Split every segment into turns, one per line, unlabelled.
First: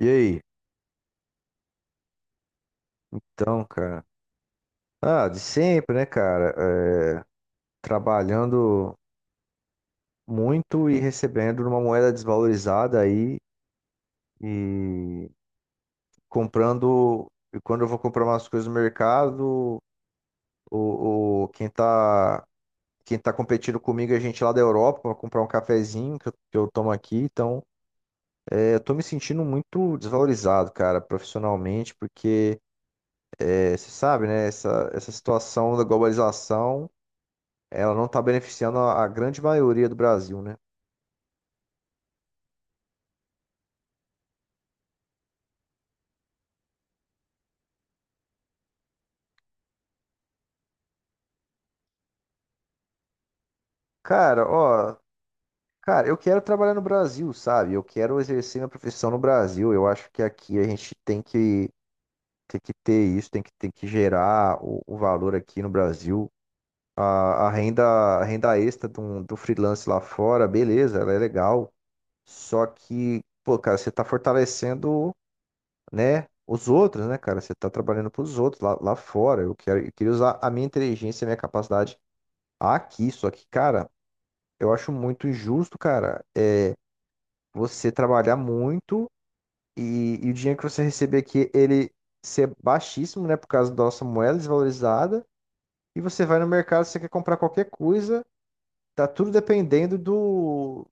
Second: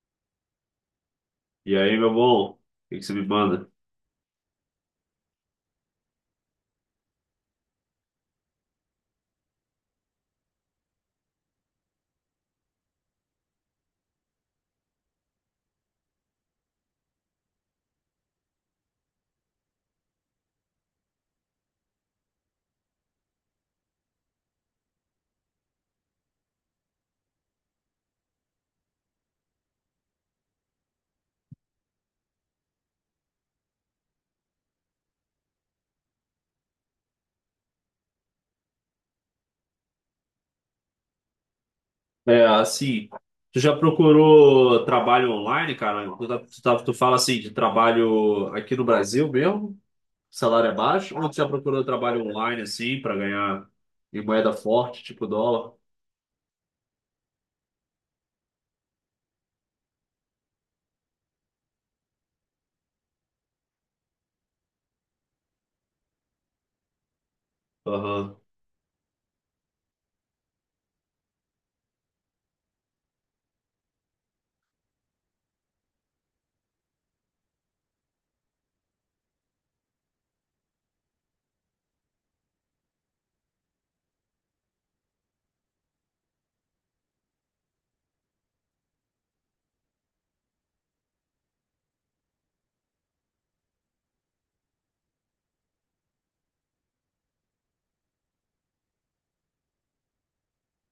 E aí?
E aí, meu bom, o que que você me
Então,
manda?
cara. Ah, de sempre, né, cara? É, Trabalhando muito e recebendo numa moeda desvalorizada aí e comprando. E quando eu vou comprar umas coisas no mercado, o, o- quem tá, quem tá competindo comigo é gente lá da Europa para comprar um cafezinho que eu tomo aqui. Então, eu tô me sentindo muito desvalorizado, cara, profissionalmente, porque você sabe, né, essa situação da globalização. Ela não tá beneficiando a grande maioria do Brasil, né?
É, assim, tu já procurou trabalho online, cara? Tu fala assim de trabalho aqui no Brasil mesmo, salário é baixo, ou tu já procurou trabalho online assim pra ganhar em
Cara,
moeda
ó,
forte, tipo dólar?
cara, eu quero trabalhar no Brasil, sabe? Eu quero exercer minha profissão no Brasil. Eu acho que aqui a gente tem que ter isso, tem que gerar o valor aqui no Brasil. A
Aham.
renda extra do, do freelance lá fora, beleza, ela é legal. Só que, pô, cara, você tá fortalecendo, né, os outros, né, cara? Você tá trabalhando pros outros lá, lá fora. Eu quero, eu queria usar a minha inteligência, a minha capacidade aqui, só que, cara, eu acho muito injusto, cara, você trabalhar muito e o dinheiro que você receber aqui, ele ser baixíssimo, né, por causa da nossa moeda desvalorizada, e você vai no mercado, você quer comprar qualquer coisa, tá tudo dependendo do,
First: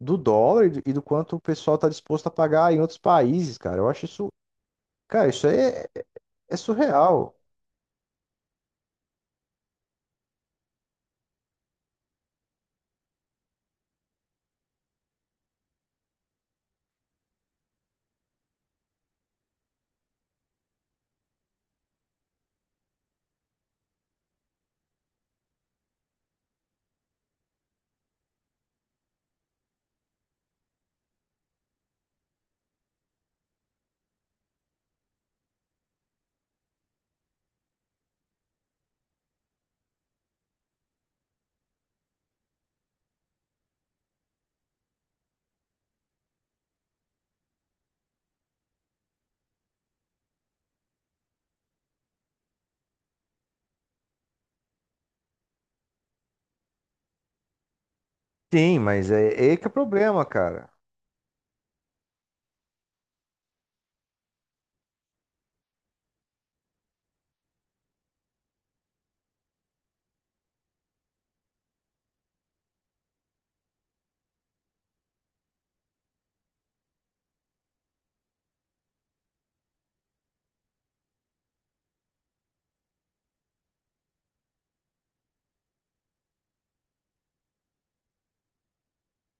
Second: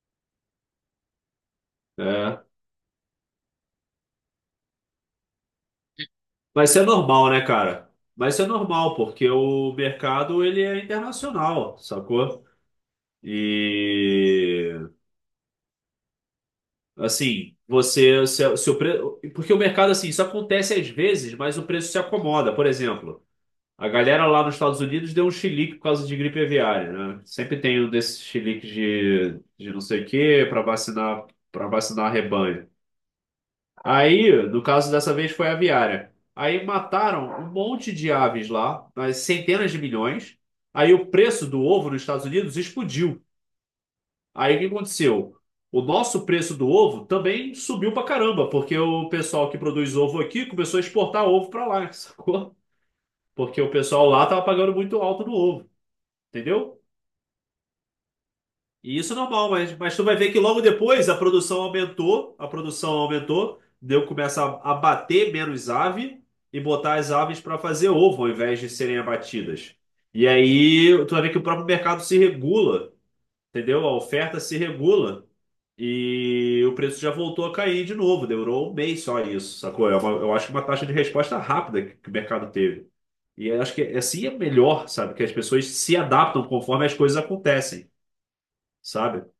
do dólar e do quanto o pessoal tá disposto a
É.
pagar em outros países, cara. Eu acho isso, cara, isso aí é, é
Mas isso é normal,
surreal.
né, cara? Mas isso é normal, porque o mercado ele é internacional, sacou? E assim, você, porque o mercado, assim, isso acontece às vezes, mas o preço se acomoda. Por exemplo, a galera lá nos Estados Unidos deu um chilique por causa de gripe aviária, né? Sempre tem um desses chiliques de não sei o quê para vacinar rebanho. Aí, no caso dessa vez, foi aviária. Aí mataram um monte de aves lá, mas centenas de milhões. Aí o preço do ovo nos Estados Unidos explodiu. Aí o que aconteceu? O nosso preço do ovo também subiu pra caramba, porque o pessoal que produz ovo aqui começou a exportar ovo pra lá, sacou? Porque o pessoal lá tava pagando muito alto no ovo, entendeu?
Sim,
E
mas
isso é
é, é
normal,
aí que é o
mas tu vai
problema,
ver que logo
cara.
depois a produção aumentou, deu começa a abater menos ave e botar as aves para fazer ovo ao invés de serem abatidas. E aí tu vai ver que o próprio mercado se regula. Entendeu? A oferta se regula e o preço já voltou a cair de novo. Demorou um mês só isso, sacou? Eu acho que uma taxa de resposta rápida que o mercado teve. E eu acho que é assim é melhor, sabe? Que as pessoas se adaptam conforme as coisas acontecem, sabe?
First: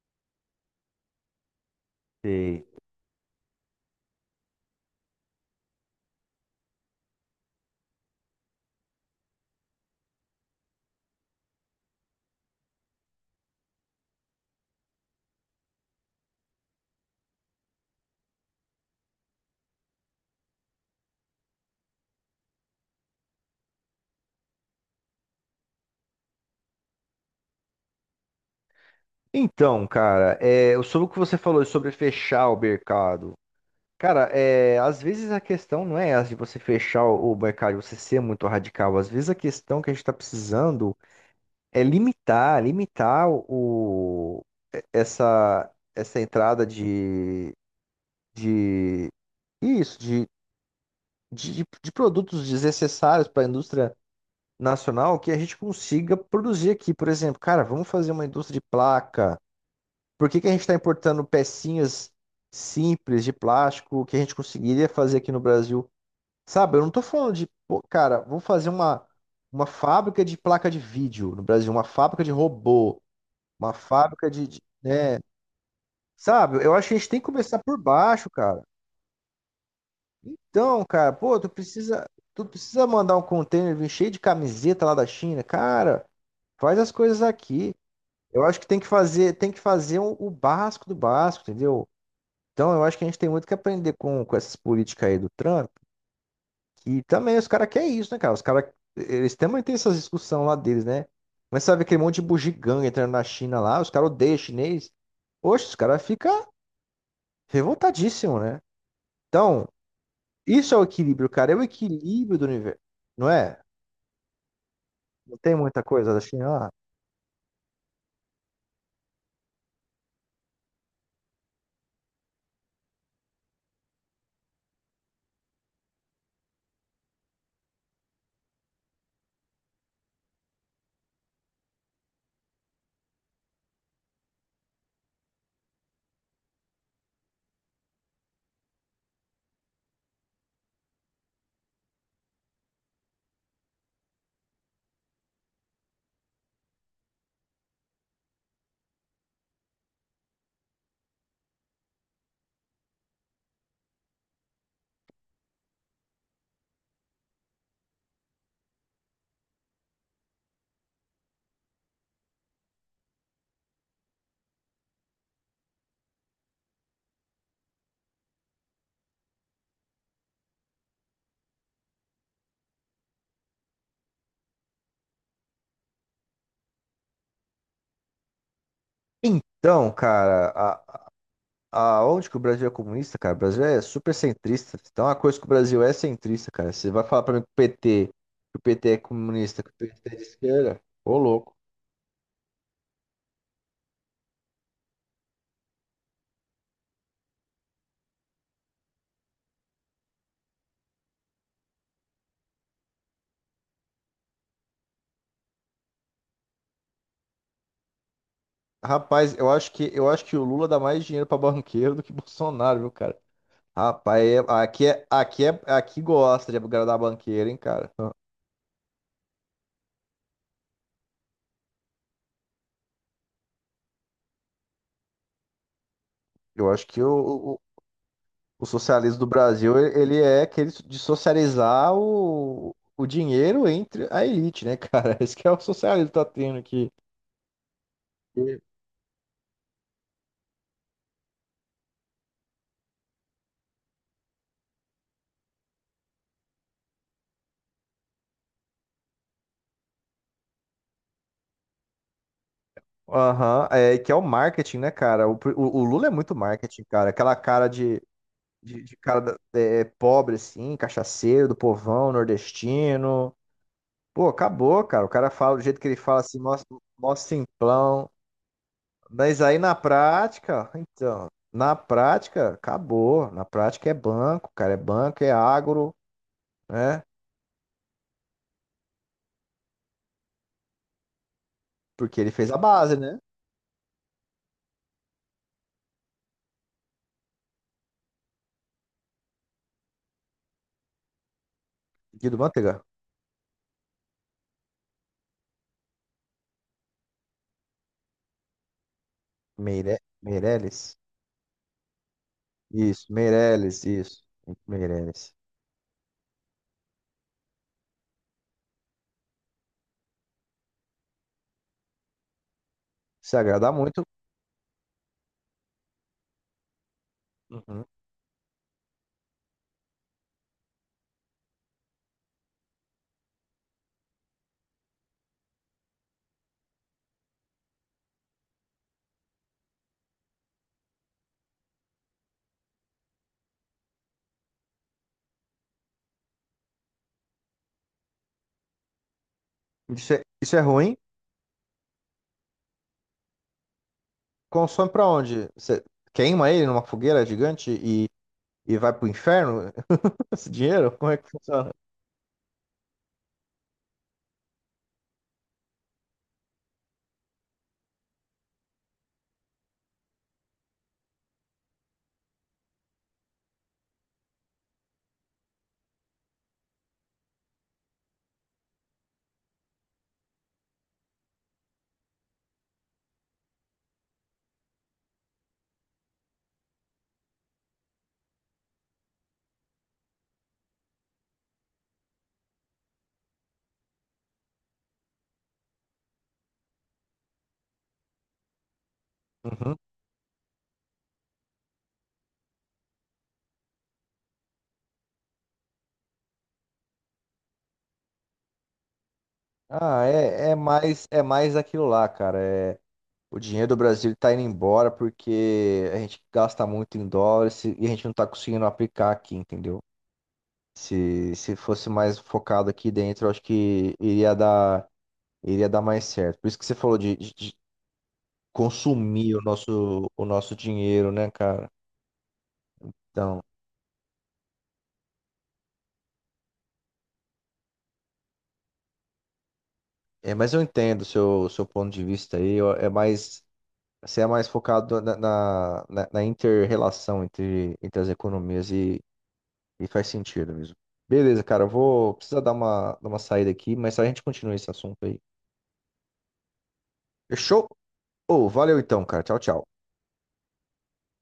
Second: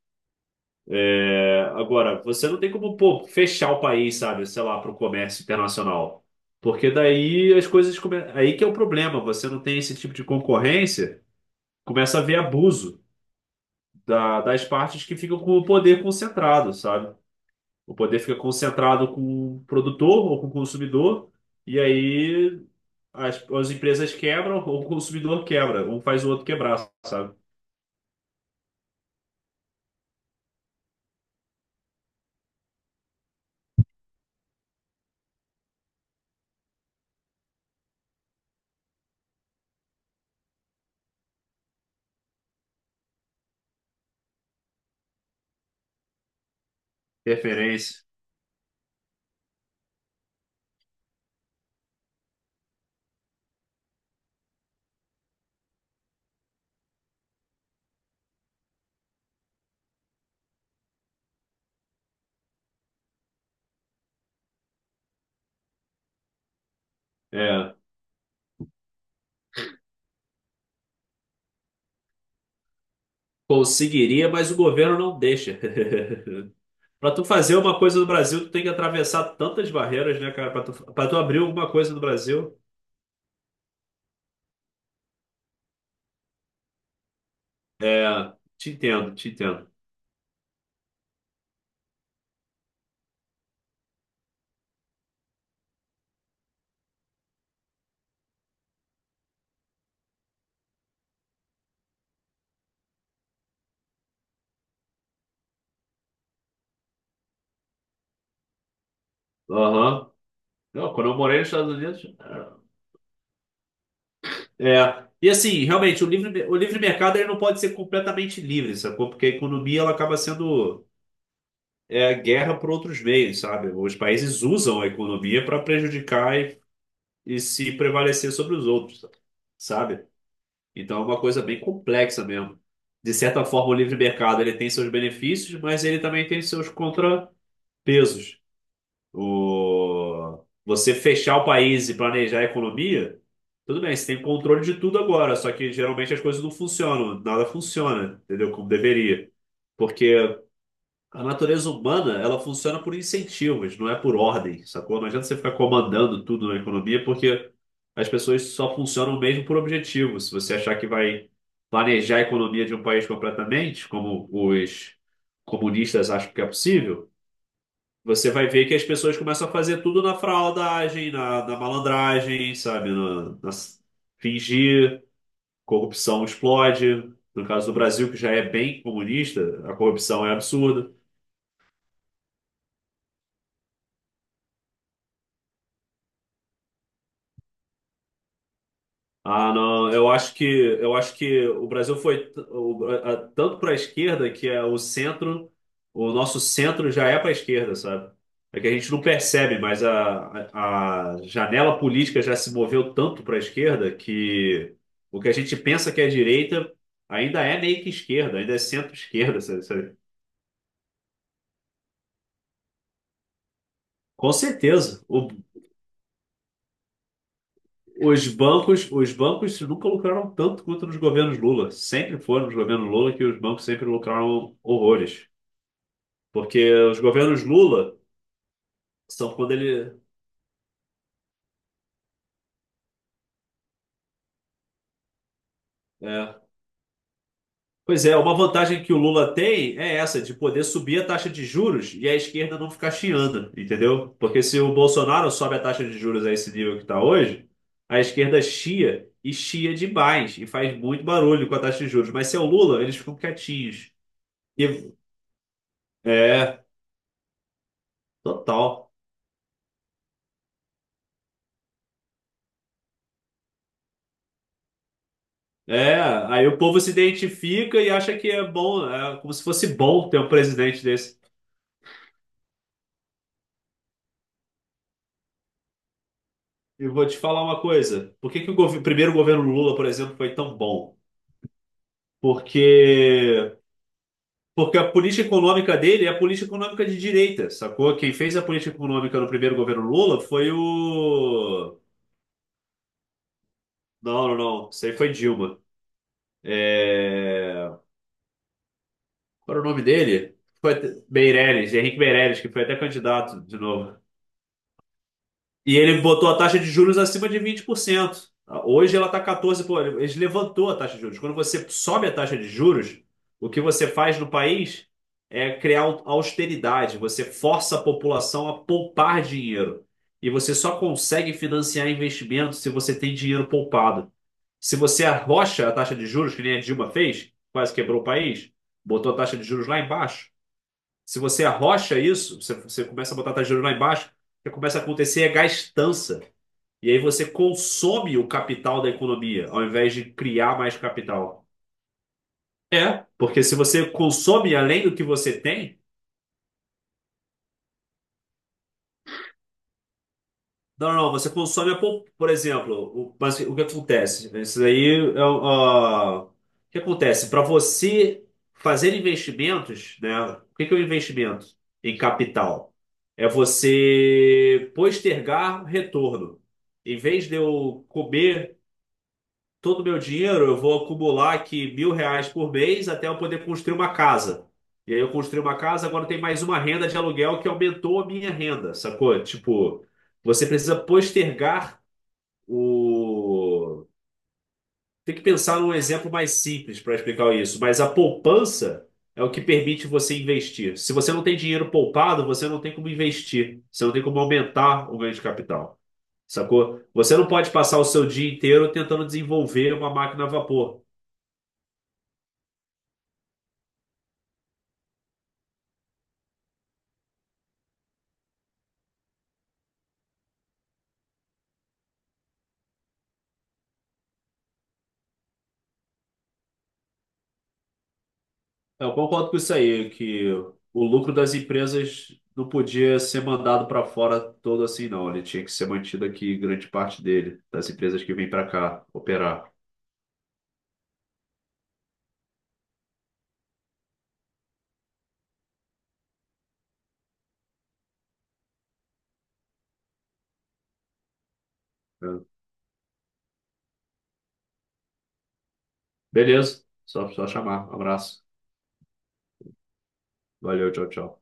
É, agora, você não
Sei.
tem como, pô, fechar o país, sabe? Sei lá, para o comércio internacional. Porque daí as coisas... Aí que é o problema. Você não tem esse tipo de concorrência, começa a haver abuso das partes que ficam com o poder concentrado, sabe? O poder fica concentrado com o produtor ou com o consumidor, e aí as empresas quebram ou o consumidor quebra. Um faz o outro quebrar, sabe?
Então, cara, sobre o que você falou sobre fechar o mercado, cara, às vezes a questão não é essa de você fechar o mercado, você ser muito radical. Às vezes a questão que a gente está precisando é limitar, limitar o, essa, essa entrada
Interferência.
de isso, de, de produtos desnecessários para a indústria nacional que a gente consiga produzir aqui. Por exemplo, cara, vamos fazer uma indústria de placa. Por que que a gente está importando pecinhas simples de plástico que a gente conseguiria fazer aqui no Brasil? Sabe, eu não tô falando de,
É.
pô, cara, vamos fazer uma fábrica de placa de vídeo no Brasil, uma fábrica de robô, uma fábrica
Conseguiria, mas o governo
né?
não deixa.
Sabe, eu acho que a gente
Para
tem
tu
que
fazer
começar
uma
por
coisa no
baixo,
Brasil, tu
cara.
tem que atravessar tantas barreiras, né, cara? Para
Então,
tu, para
cara,
tu
pô,
abrir alguma coisa no
tu
Brasil.
precisa mandar um container vir cheio de camiseta lá da China. Cara, faz as coisas aqui.
É.
Eu acho que
Te entendo, te
tem que
entendo.
fazer o básico do básico, entendeu? Então, eu acho que a gente tem muito que aprender com essas políticas aí do Trump. E também os caras querem isso, né, cara? Os caras, eles também têm essas discussões lá deles, né? Mas sabe aquele monte de bugiganga entrando na China lá, os caras odeiam chinês. Oxe, os caras ficam revoltadíssimos, né? Então,
Aham.
isso é o
Não, quando eu
equilíbrio,
morei nos
cara. É o
Estados Unidos.
equilíbrio do universo, não é?
É. E
Não tem
assim,
muita
realmente, o
coisa da
livre, o
China lá.
livre mercado ele não pode ser completamente livre, sacou? Porque a economia ela acaba sendo guerra por outros meios, sabe? Os países usam a economia para prejudicar e se prevalecer sobre os outros, sabe? Então é uma coisa bem complexa mesmo. De certa forma, o livre mercado ele tem seus benefícios, mas ele também tem seus contrapesos. Você fechar o país e planejar a economia, tudo bem, você tem controle de tudo agora, só que geralmente as coisas não funcionam, nada funciona, entendeu? Como deveria. Porque a natureza humana, ela funciona por incentivos, não é por ordem, sacou? Não adianta você ficar comandando tudo na economia, porque as pessoas só funcionam mesmo por objetivo. Se você achar que vai planejar a economia de um país completamente, como os comunistas acham que é possível, você vai ver que as pessoas começam a fazer tudo na fraudagem, na malandragem, sabe? Fingir, corrupção explode. No caso do Brasil, que já é bem comunista, a
Então,
corrupção é
cara,
absurda.
a, onde que o Brasil é comunista, cara? O Brasil é super centrista. Então, uma coisa que o Brasil é centrista, cara. Você vai falar pra mim que o PT, que o PT é
Ah,
comunista, que o
não,
PT
eu
é de
acho que
esquerda?
eu acho
Ô,
que
louco.
o Brasil foi tanto para a esquerda que é o centro, o nosso centro já é para a esquerda, sabe? É que a gente não percebe, mas a janela política já se moveu tanto para a esquerda que o que a gente pensa que é direita ainda é meio que esquerda, ainda é
Rapaz,
centro-esquerda, sabe? Sabe?
eu acho que o Lula dá mais dinheiro pra banqueiro do que Bolsonaro, viu, cara? Rapaz,
Com
aqui
certeza.
é,
O-
aqui é, aqui gosta de agradar banqueiro, hein, cara?
os bancos, os bancos nunca lucraram tanto quanto nos governos Lula. Sempre foram nos governos Lula que os bancos sempre lucraram horrores. Porque
Eu acho
os
que
governos Lula
o socialismo do
são quando
Brasil,
ele.
ele é aquele so, de socializar o dinheiro entre a elite, né, cara? Esse que é o socialismo que tá
É.
tendo aqui.
Pois é, uma
E-
vantagem que o Lula tem é essa, de poder subir a taxa de juros e a esquerda não ficar chiando, entendeu? Porque se o Bolsonaro sobe a taxa de juros a esse nível que está hoje, a esquerda chia e chia demais e faz muito barulho com a taxa de juros. Mas se é o Lula, eles ficam
Aham,
quietinhos.
é, que é o marketing,
E,
né, cara? O, o Lula é muito
é,
marketing, cara. Aquela cara
total.
de cara é, pobre, assim, cachaceiro, do povão, nordestino. Pô, acabou, cara. O cara fala do jeito que
É,
ele fala, assim,
aí
mó,
o povo se
mó
identifica e
simplão.
acha que é bom, é como
Mas
se
aí
fosse
na
bom ter um
prática,
presidente desse.
então, na prática, acabou. Na prática é banco, cara. É banco, é agro,
Eu
né?
vou te falar uma coisa. Por que que o primeiro governo Lula, por exemplo, foi tão bom?
Porque ele fez a base, né?
Porque porque a política econômica dele é a política econômica de direita, sacou? Quem fez a política econômica no primeiro governo Lula foi o...
Guido Mantega.
Não, não, não. Isso aí foi Dilma. É... Qual era o nome
Meire...
dele? Foi
Meirelles.
Meirelles, Henrique Meirelles, que foi até
Isso,
candidato de
Meirelles,
novo.
isso. Meirelles.
E ele botou a taxa de juros acima de 20%. Hoje ela está 14%. Pô, ele levantou a taxa de juros. Quando você sobe a taxa de juros,
Se
o que
agrada
você
muito.
faz no país é criar austeridade. Você força a
Uhum.
população a poupar dinheiro. E você só consegue financiar investimentos se você tem dinheiro poupado. Se você arrocha a taxa de juros, que nem a Dilma fez, quase quebrou o país, botou a taxa de juros lá embaixo. Se você arrocha isso, você começa a botar a taxa de juros lá embaixo, o que começa a acontecer é gastança. E aí você consome o capital da economia, ao invés de
Isso
criar
é
mais
ruim.
capital. É, porque se você consome além
Consome
do que
pra
você
onde?
tem,
Você queima ele numa fogueira gigante e vai pro inferno? Esse
não,
dinheiro? Como
não,
é que
você
funciona?
consome, por exemplo, mas o que acontece? Isso aí o que acontece? Para você fazer investimentos, né? O que que é um investimento em capital? É você postergar retorno. Em vez de eu comer todo o meu dinheiro, eu vou acumular aqui 1.000 reais por mês até eu poder construir uma casa. E aí eu construí uma casa, agora tem mais uma renda de aluguel que aumentou a minha renda, sacou? Tipo, você precisa postergar o. Tem que pensar num exemplo mais simples para explicar isso, mas a poupança é o que
Uhum.
permite você investir. Se você não tem dinheiro poupado, você não tem como investir, você não tem como aumentar o ganho de capital, sacou? Você não pode passar o seu dia inteiro tentando desenvolver uma
Ah,
máquina a
é,
vapor.
é mais aquilo lá, cara. É, o dinheiro do Brasil está indo embora porque a gente gasta muito em dólares e a gente não está conseguindo aplicar aqui, entendeu? Se fosse mais focado aqui dentro, eu acho que iria dar mais certo. Por isso que você falou de, de
Eu concordo
consumir
com isso aí,
o
que
nosso
o
dinheiro,
lucro
né,
das
cara?
empresas não podia ser
Então,
mandado para fora todo assim, não. Ele tinha que ser mantido aqui, grande parte dele, das empresas que vêm para cá operar.
é, mas eu entendo o seu seu ponto de vista aí. É mais você é mais focado na, na, na, na inter-relação entre, entre as economias e faz sentido mesmo. Beleza, cara, eu vou
Né?
precisar dar uma saída aqui, mas a gente continua esse assunto aí.
Beleza, só
Fechou?
chamar. Um abraço.
Ô, valeu então, cara. Tchau, tchau.
Valeu, tchau, tchau.